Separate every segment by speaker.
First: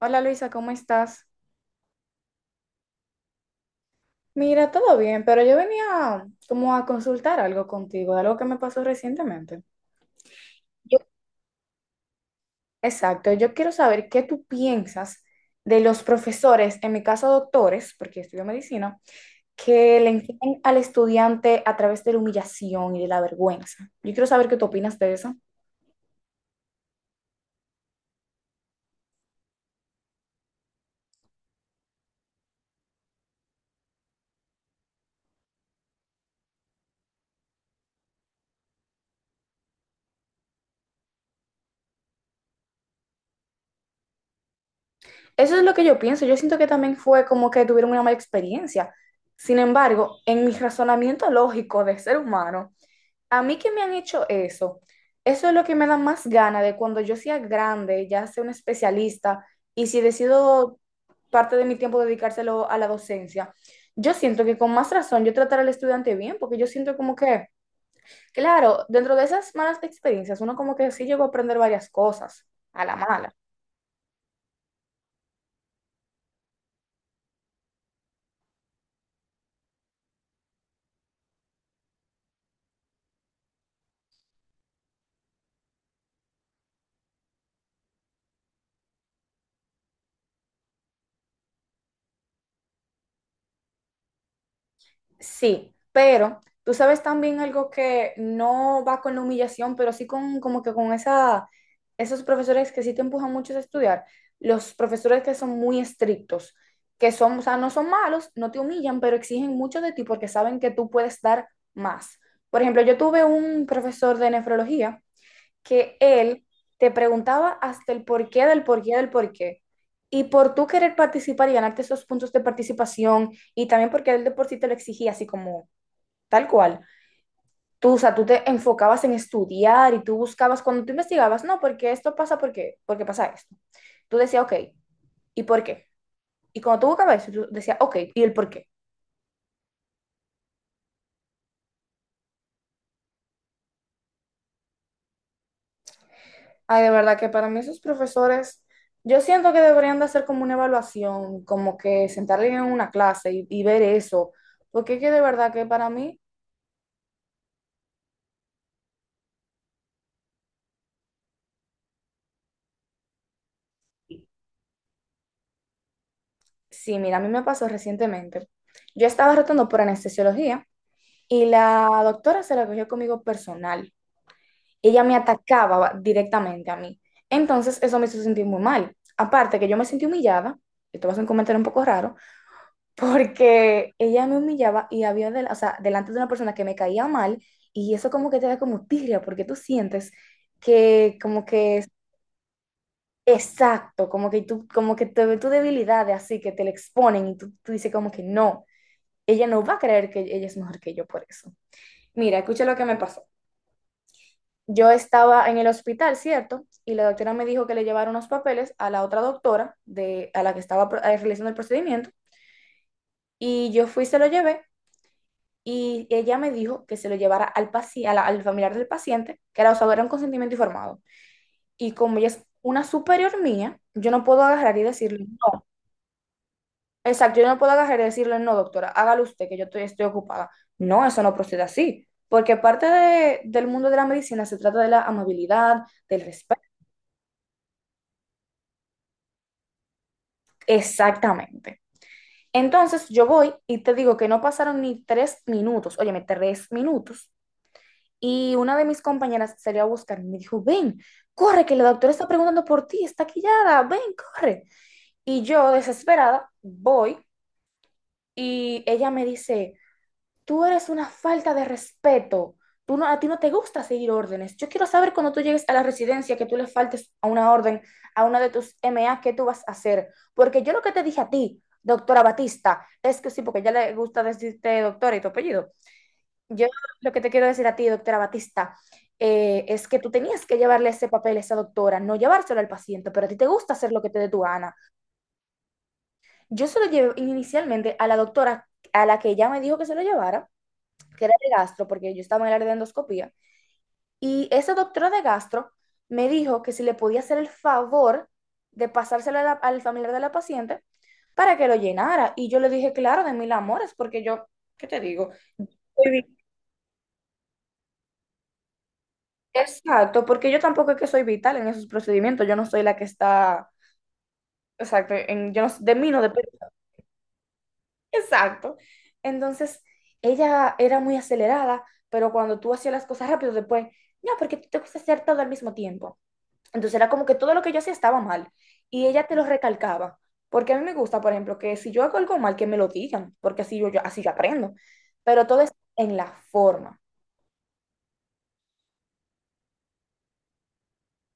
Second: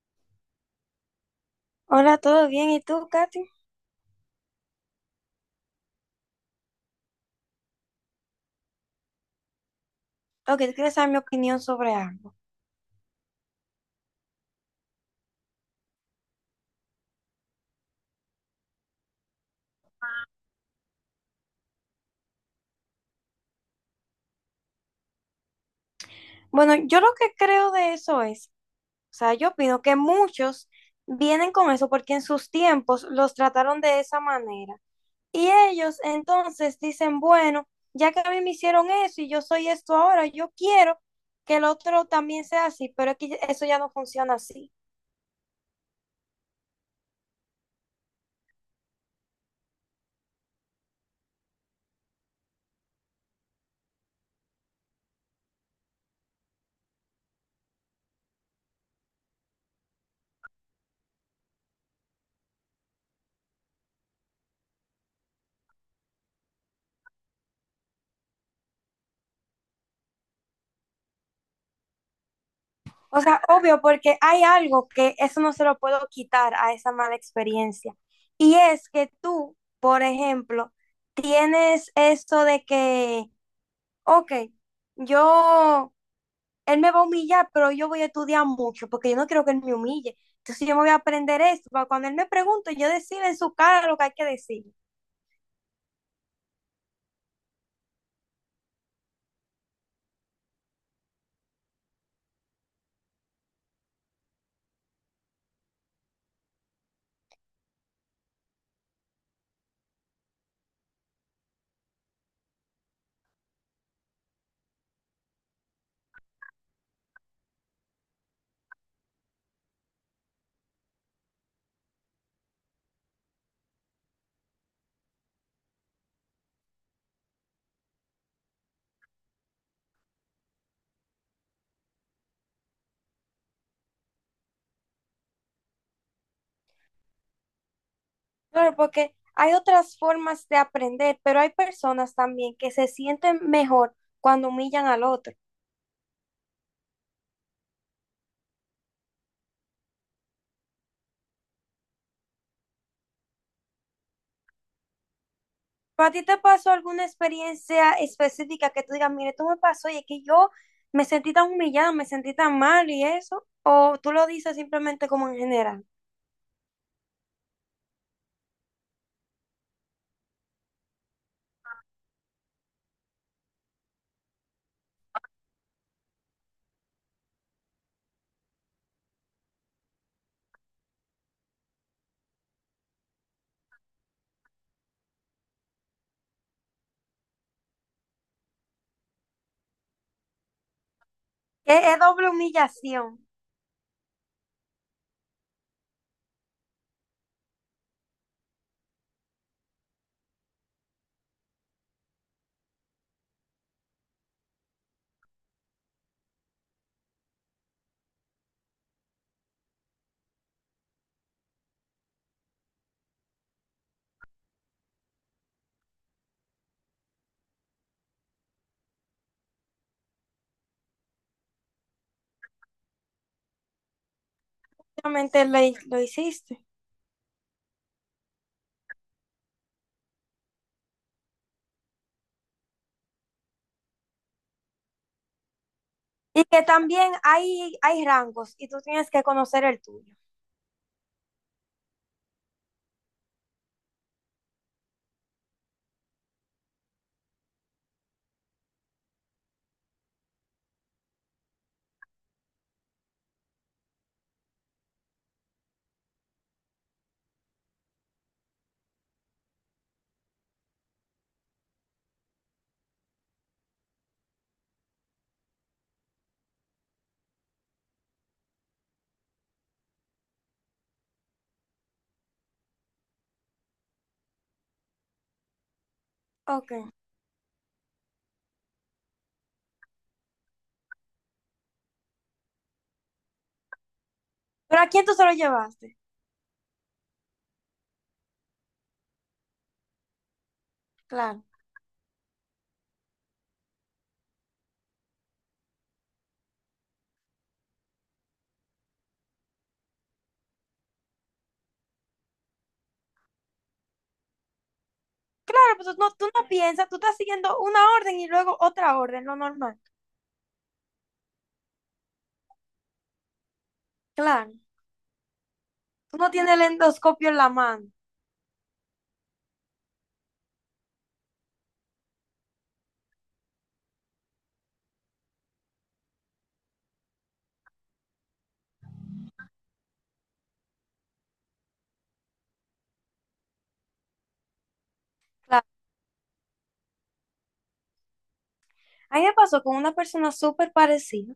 Speaker 1: Hola Luisa, ¿cómo estás?
Speaker 2: Hola, ¿todo bien? ¿Y tú, Katy?
Speaker 1: Mira, todo bien, pero yo venía como a consultar algo contigo, de algo que me pasó recientemente.
Speaker 2: Ok, tú quieres
Speaker 1: Yo-
Speaker 2: saber mi opinión sobre algo.
Speaker 1: Exacto, yo quiero saber qué tú piensas de los profesores, en mi caso doctores, porque estudio medicina, que le enseñan al estudiante a través de la humillación y de la vergüenza. Yo quiero saber qué tú opinas de eso.
Speaker 2: Bueno, yo lo que creo de eso es, o sea, yo opino que muchos vienen con eso porque en sus tiempos los trataron de esa manera. Y ellos entonces dicen, bueno, ya que a mí me hicieron eso y yo soy esto ahora, yo quiero que el otro también sea así, pero es que eso ya no funciona así.
Speaker 1: Eso es lo que yo pienso. Yo siento que también fue como que tuvieron una mala experiencia. Sin embargo, en mi razonamiento lógico de ser humano, a mí que me han hecho eso, eso es lo que me da más gana de cuando yo sea grande, ya sea un especialista, y si decido parte de mi tiempo dedicárselo a la docencia, yo siento que con más razón yo tratar al estudiante bien, porque yo siento como que, claro, dentro de esas malas experiencias, uno como que sí llegó a aprender varias cosas a la
Speaker 2: O
Speaker 1: mala.
Speaker 2: sea, obvio, porque hay algo que eso no se lo puedo quitar a esa mala experiencia. Y es que tú, por ejemplo, tienes eso de que, ok, yo, él me va a humillar, pero yo voy a estudiar mucho porque yo no quiero que él me humille. Entonces yo me voy a aprender esto para cuando él me pregunte, yo decirle en su cara lo que hay que decir.
Speaker 1: Sí, pero tú sabes también algo que no va con la humillación, pero sí con como que con esa, esos profesores que sí te empujan mucho a estudiar, los profesores que son muy estrictos, que son, o sea, no son malos, no te humillan, pero exigen mucho de ti porque saben que tú puedes dar más. Por ejemplo, yo tuve un profesor de nefrología que él te preguntaba hasta el porqué del porqué del porqué. Y por tú querer participar y ganarte esos puntos de participación, y también porque él de por sí te lo exigía, así como tal cual. Tú, o sea, tú te enfocabas en estudiar y tú buscabas, cuando tú investigabas, no, porque esto pasa, porque, porque pasa esto. Tú decías, ok, ¿y por qué? Y cuando tú buscabas eso, tú decías, ok, ¿y el por qué?
Speaker 2: Claro, porque hay otras formas de aprender, pero hay personas también que se sienten mejor cuando humillan al otro.
Speaker 1: Ay, de verdad que para mí esos profesores, yo siento que deberían de hacer como una evaluación, como que sentarle en una clase y ver eso, porque es que de verdad que para
Speaker 2: ¿Pero a
Speaker 1: mí,
Speaker 2: ti te pasó alguna experiencia específica que tú digas, mire, tú me pasó y es que yo me sentí tan humillada, me sentí tan mal y eso? ¿O tú lo dices simplemente como en general?
Speaker 1: sí, mira, a mí me pasó recientemente. Yo estaba rotando por anestesiología y la doctora se la cogió conmigo personal. Ella me atacaba directamente a mí. Entonces, eso me hizo sentir muy mal. Aparte que yo me sentí humillada, esto va a ser un comentario un poco raro, porque ella me humillaba y había, o sea, delante de una persona que me caía mal y eso como que te da como tirria porque tú sientes que como
Speaker 2: Que
Speaker 1: que es
Speaker 2: es doble humillación,
Speaker 1: exacto, como que tú, como que te ve tu debilidad de así, que te la exponen y tú dices como que no, ella no va a creer que ella es mejor que yo por eso. Mira, escucha lo que me pasó. Yo estaba en el hospital, ¿cierto? Y la doctora me dijo que le llevara unos papeles a la otra doctora de, a la que estaba realizando el procedimiento. Y yo fui, se lo llevé y ella me dijo que se lo llevara al, a al familiar del paciente, que era, o sea, era un consentimiento informado. Y como ella es una superior mía, yo no puedo agarrar y decirle,
Speaker 2: simplemente lo,
Speaker 1: no,
Speaker 2: lo hiciste.
Speaker 1: exacto, yo no puedo agarrar y decirle, no, doctora, hágalo usted, que yo estoy ocupada. No, eso no procede así, porque del mundo de la medicina se trata de la amabilidad, del
Speaker 2: Y
Speaker 1: respeto.
Speaker 2: que también hay rangos y tú tienes que conocer el tuyo.
Speaker 1: Exactamente. Entonces yo voy y te digo que no pasaron ni 3 minutos, óyeme, 3 minutos. Y una de mis compañeras salió a buscarme y me dijo, ven, corre, que la doctora está preguntando por ti, está quillada, ven, corre. Y yo, desesperada, voy y ella me dice, tú eres una falta de respeto, tú no, a ti no te gusta seguir órdenes. Yo quiero saber cuando tú llegues a la residencia que tú le faltes a una orden, a una de tus MA, ¿qué tú vas a hacer? Porque yo lo que te dije a ti, doctora Batista, es que sí, porque ya le gusta decirte doctora y tu apellido. Yo
Speaker 2: Ok.
Speaker 1: lo que te quiero decir a ti, doctora Batista, es que tú tenías que llevarle ese papel a esa doctora, no llevárselo al paciente, pero a ti te gusta hacer lo que te dé tu gana.
Speaker 2: ¿Pero a quién tú se lo llevaste?
Speaker 1: Yo se lo llevé inicialmente a la doctora a la que ella me dijo que se lo llevara, que era
Speaker 2: Claro.
Speaker 1: de gastro, porque yo estaba en el área de endoscopía, y esa doctora de gastro me dijo que si le podía hacer el favor de pasárselo a al familiar de la paciente para que lo llenara. Y yo le dije, claro, de mil amores, porque yo, ¿qué te digo?
Speaker 2: Claro, pues
Speaker 1: Estoy
Speaker 2: tú no piensas, tú estás siguiendo una orden y luego otra orden, lo normal.
Speaker 1: exacto, porque yo tampoco es que soy vital en esos procedimientos, yo no soy la que está,
Speaker 2: Claro.
Speaker 1: exacto, en, yo no- de mí
Speaker 2: Tú
Speaker 1: no
Speaker 2: no
Speaker 1: depende.
Speaker 2: tienes el endoscopio en la mano.
Speaker 1: Exacto. Entonces, ella era muy acelerada, pero cuando tú hacías las cosas rápido, después, no, porque tú te gusta hacer todo al mismo tiempo. Entonces era como que todo lo que yo hacía estaba mal y ella te lo recalcaba, porque a mí me gusta, por ejemplo, que si yo hago algo mal, que me lo digan, porque así así yo aprendo, pero todo
Speaker 2: Claro.
Speaker 1: es en la forma.
Speaker 2: A mí me pasó con una persona súper parecida,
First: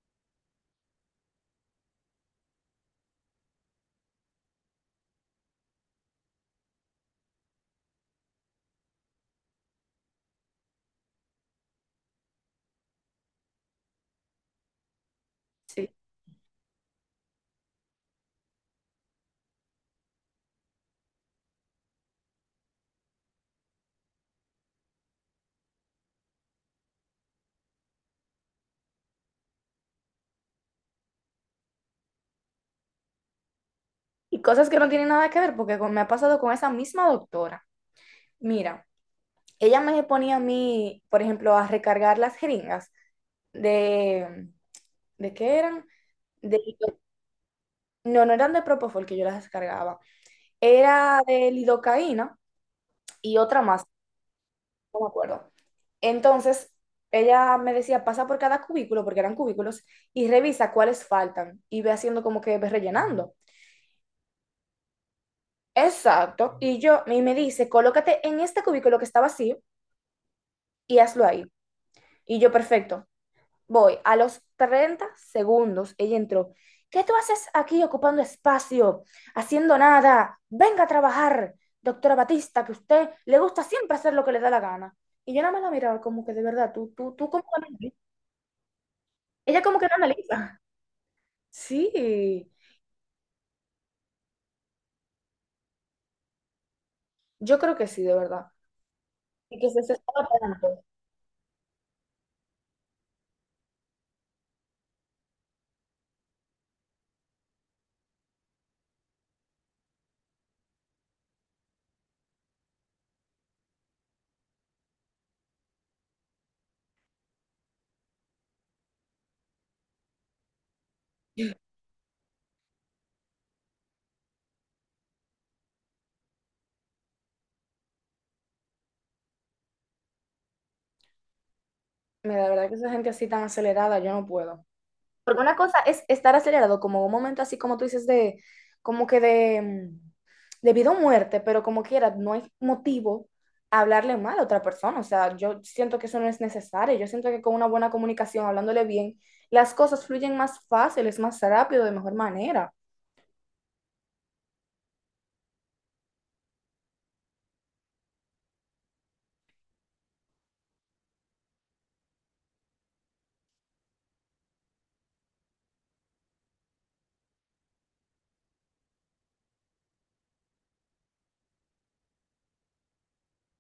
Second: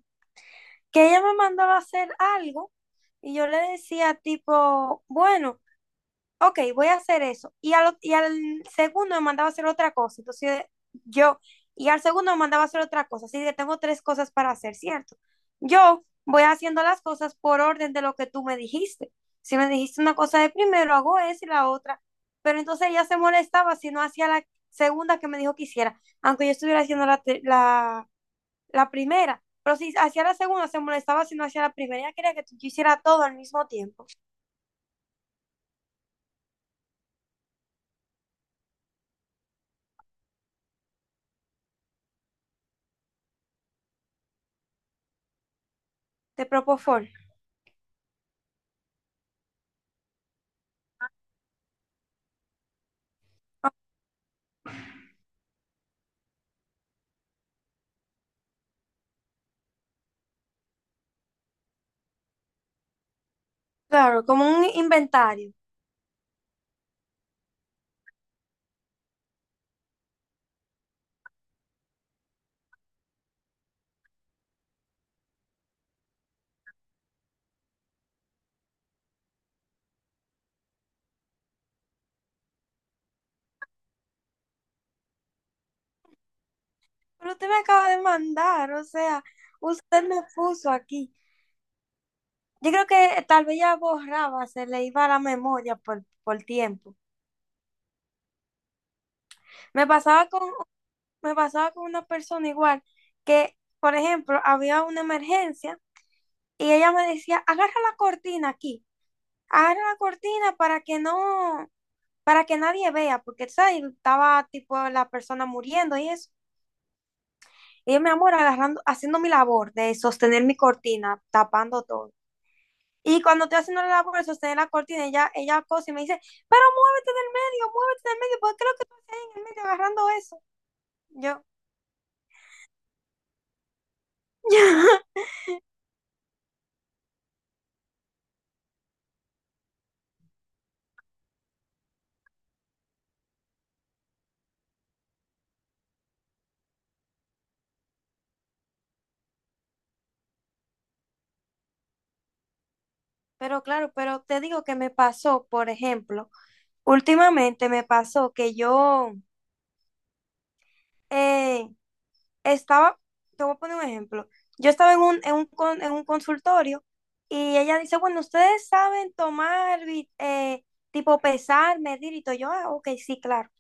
Speaker 2: que ella me mandaba a hacer algo y yo le decía tipo, bueno, ok, voy a hacer eso. Y al segundo me mandaba a hacer otra cosa. Entonces yo, y al segundo me mandaba a hacer otra cosa. Así que tengo tres cosas para hacer, ¿cierto?
Speaker 1: Sí,
Speaker 2: Yo voy haciendo las cosas por orden de lo que tú me dijiste. Si me dijiste una cosa de primero, hago esa y la otra. Pero entonces ella se molestaba si no hacía la segunda que me dijo que hiciera, aunque yo estuviera haciendo la, te- la la primera. Pero si hacía la segunda, se molestaba si no hacía la primera. Ella quería que tú hicieras todo al mismo tiempo.
Speaker 1: y cosas que no tienen nada que ver, porque me ha pasado con esa misma doctora. Mira, ella me ponía a mí, por ejemplo, a recargar las jeringas de, ¿de qué eran?
Speaker 2: Te
Speaker 1: De,
Speaker 2: propofol.
Speaker 1: no, no eran de Propofol que yo las descargaba, era de lidocaína y otra más, no me acuerdo. Entonces, ella me decía, pasa por cada cubículo, porque eran cubículos, y revisa cuáles faltan, y ve haciendo como que ve rellenando.
Speaker 2: Claro, como un inventario.
Speaker 1: Exacto, y yo, y me dice, colócate en este cubículo que está vacío y hazlo ahí. Y yo, perfecto, voy, a los 30 segundos, ella entró. ¿Qué tú haces aquí ocupando espacio, haciendo nada? Venga a trabajar, doctora Batista, que a usted le gusta siempre hacer lo que le da la gana. Y yo nada más la miraba como que de verdad, tú
Speaker 2: Pero
Speaker 1: como
Speaker 2: usted me acaba
Speaker 1: analiza.
Speaker 2: de mandar, o sea,
Speaker 1: Ella como que no
Speaker 2: usted me
Speaker 1: analiza.
Speaker 2: puso aquí.
Speaker 1: Sí,
Speaker 2: Yo creo que tal vez ya borraba, se le iba la memoria por tiempo.
Speaker 1: yo creo que sí, de verdad. Y que se
Speaker 2: Me
Speaker 1: desespera
Speaker 2: pasaba con,
Speaker 1: tanto.
Speaker 2: me pasaba con una persona igual que, por ejemplo, había una emergencia y ella me decía, agarra la cortina aquí, agarra la cortina para que no, para que nadie vea, porque ¿sabes? Estaba tipo la persona muriendo y eso. Y yo, mi amor, agarrando, haciendo mi labor de sostener mi cortina, tapando todo. Y cuando estoy haciendo la labor de sostener la cortina, ella cosa y me dice, pero muévete del medio, porque lo que tú estás en el medio agarrando eso. Yo,
Speaker 1: Mira, de verdad que esa gente así tan acelerada, yo no puedo. Porque una cosa es estar acelerado, como un momento así como tú dices de, como que de, de vida o muerte, pero como quiera, no hay motivo a hablarle mal a otra persona. O sea, yo siento que eso no es necesario. Yo siento que con una buena comunicación, hablándole bien, las cosas fluyen más fácil es más rápido, de mejor manera.
Speaker 2: pero claro, pero te digo que me pasó, por ejemplo, últimamente me pasó que yo eh, estaba, te voy a poner un ejemplo. Yo estaba en un, en un, en un consultorio y ella dice, bueno, ustedes saben tomar, tipo pesar, medir y todo. Yo, ah, ok, sí, claro.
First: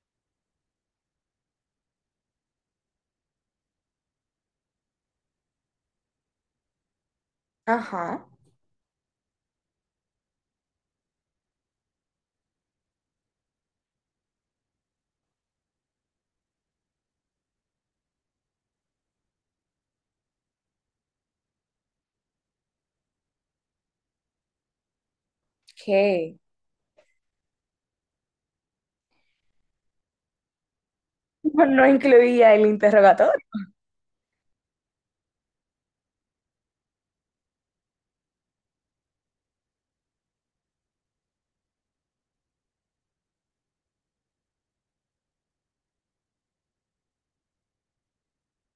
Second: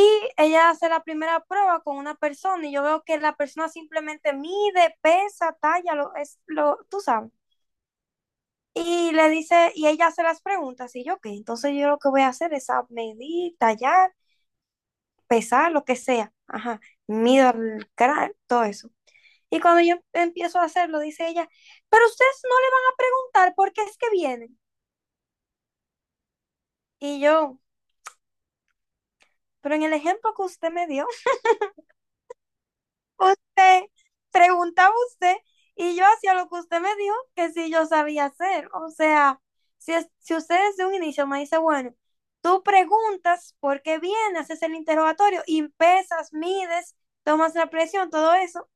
Speaker 2: Y ella hace la primera prueba con una persona y yo veo que la persona simplemente mide, pesa, talla, lo, es, lo, tú sabes.
Speaker 1: Ajá,
Speaker 2: Y le dice, y ella hace las preguntas y yo, ok, entonces yo lo que voy a hacer es a medir, tallar, pesar, lo que sea. Ajá, mido el cráneo, todo eso. Y cuando yo empiezo a hacerlo, dice ella, pero ustedes no le van a preguntar por qué es que vienen.
Speaker 1: ¿qué?
Speaker 2: Y yo, pero en el ejemplo que usted me dio,
Speaker 1: No incluía el interrogatorio.
Speaker 2: usted preguntaba usted y yo hacía lo que usted me dijo que sí yo sabía hacer. O sea, si, si usted desde un inicio me dice, bueno, tú preguntas por qué vienes, haces el interrogatorio y pesas, mides, tomas la presión, todo eso,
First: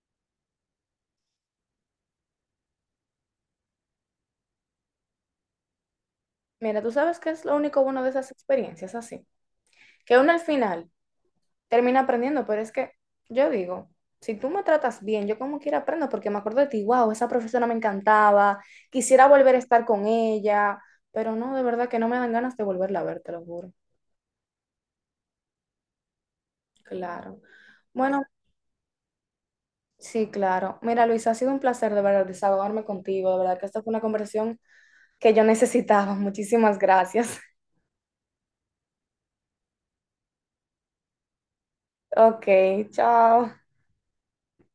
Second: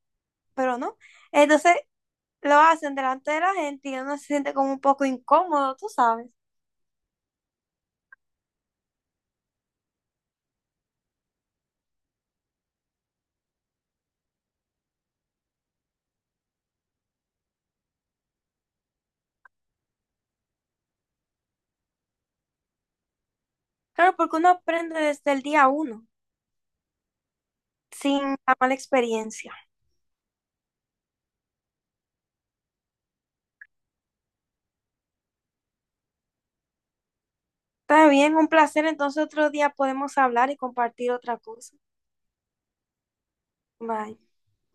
Speaker 2: pero no. Entonces lo hacen delante de la gente y uno se siente como un poco incómodo, tú sabes.
Speaker 1: Mira, tú sabes qué es lo único bueno de esas experiencias así, que uno al final termina aprendiendo, pero es que yo digo, si tú me tratas bien, yo como quiera aprendo, porque me acuerdo de ti, wow, esa profesora me encantaba, quisiera volver a estar con ella, pero no, de verdad que no me dan ganas de volverla a ver, te lo juro.
Speaker 2: Claro, porque uno aprende desde el día uno,
Speaker 1: Claro. Bueno,
Speaker 2: sin la mala experiencia.
Speaker 1: sí, claro. Mira, Luis, ha sido un placer de verdad desahogarme contigo, de verdad que esta fue una conversación que yo necesitaba. Muchísimas gracias.
Speaker 2: Está bien, un placer. Entonces otro día podemos hablar y compartir otra cosa.
Speaker 1: Ok, chao.
Speaker 2: Bye.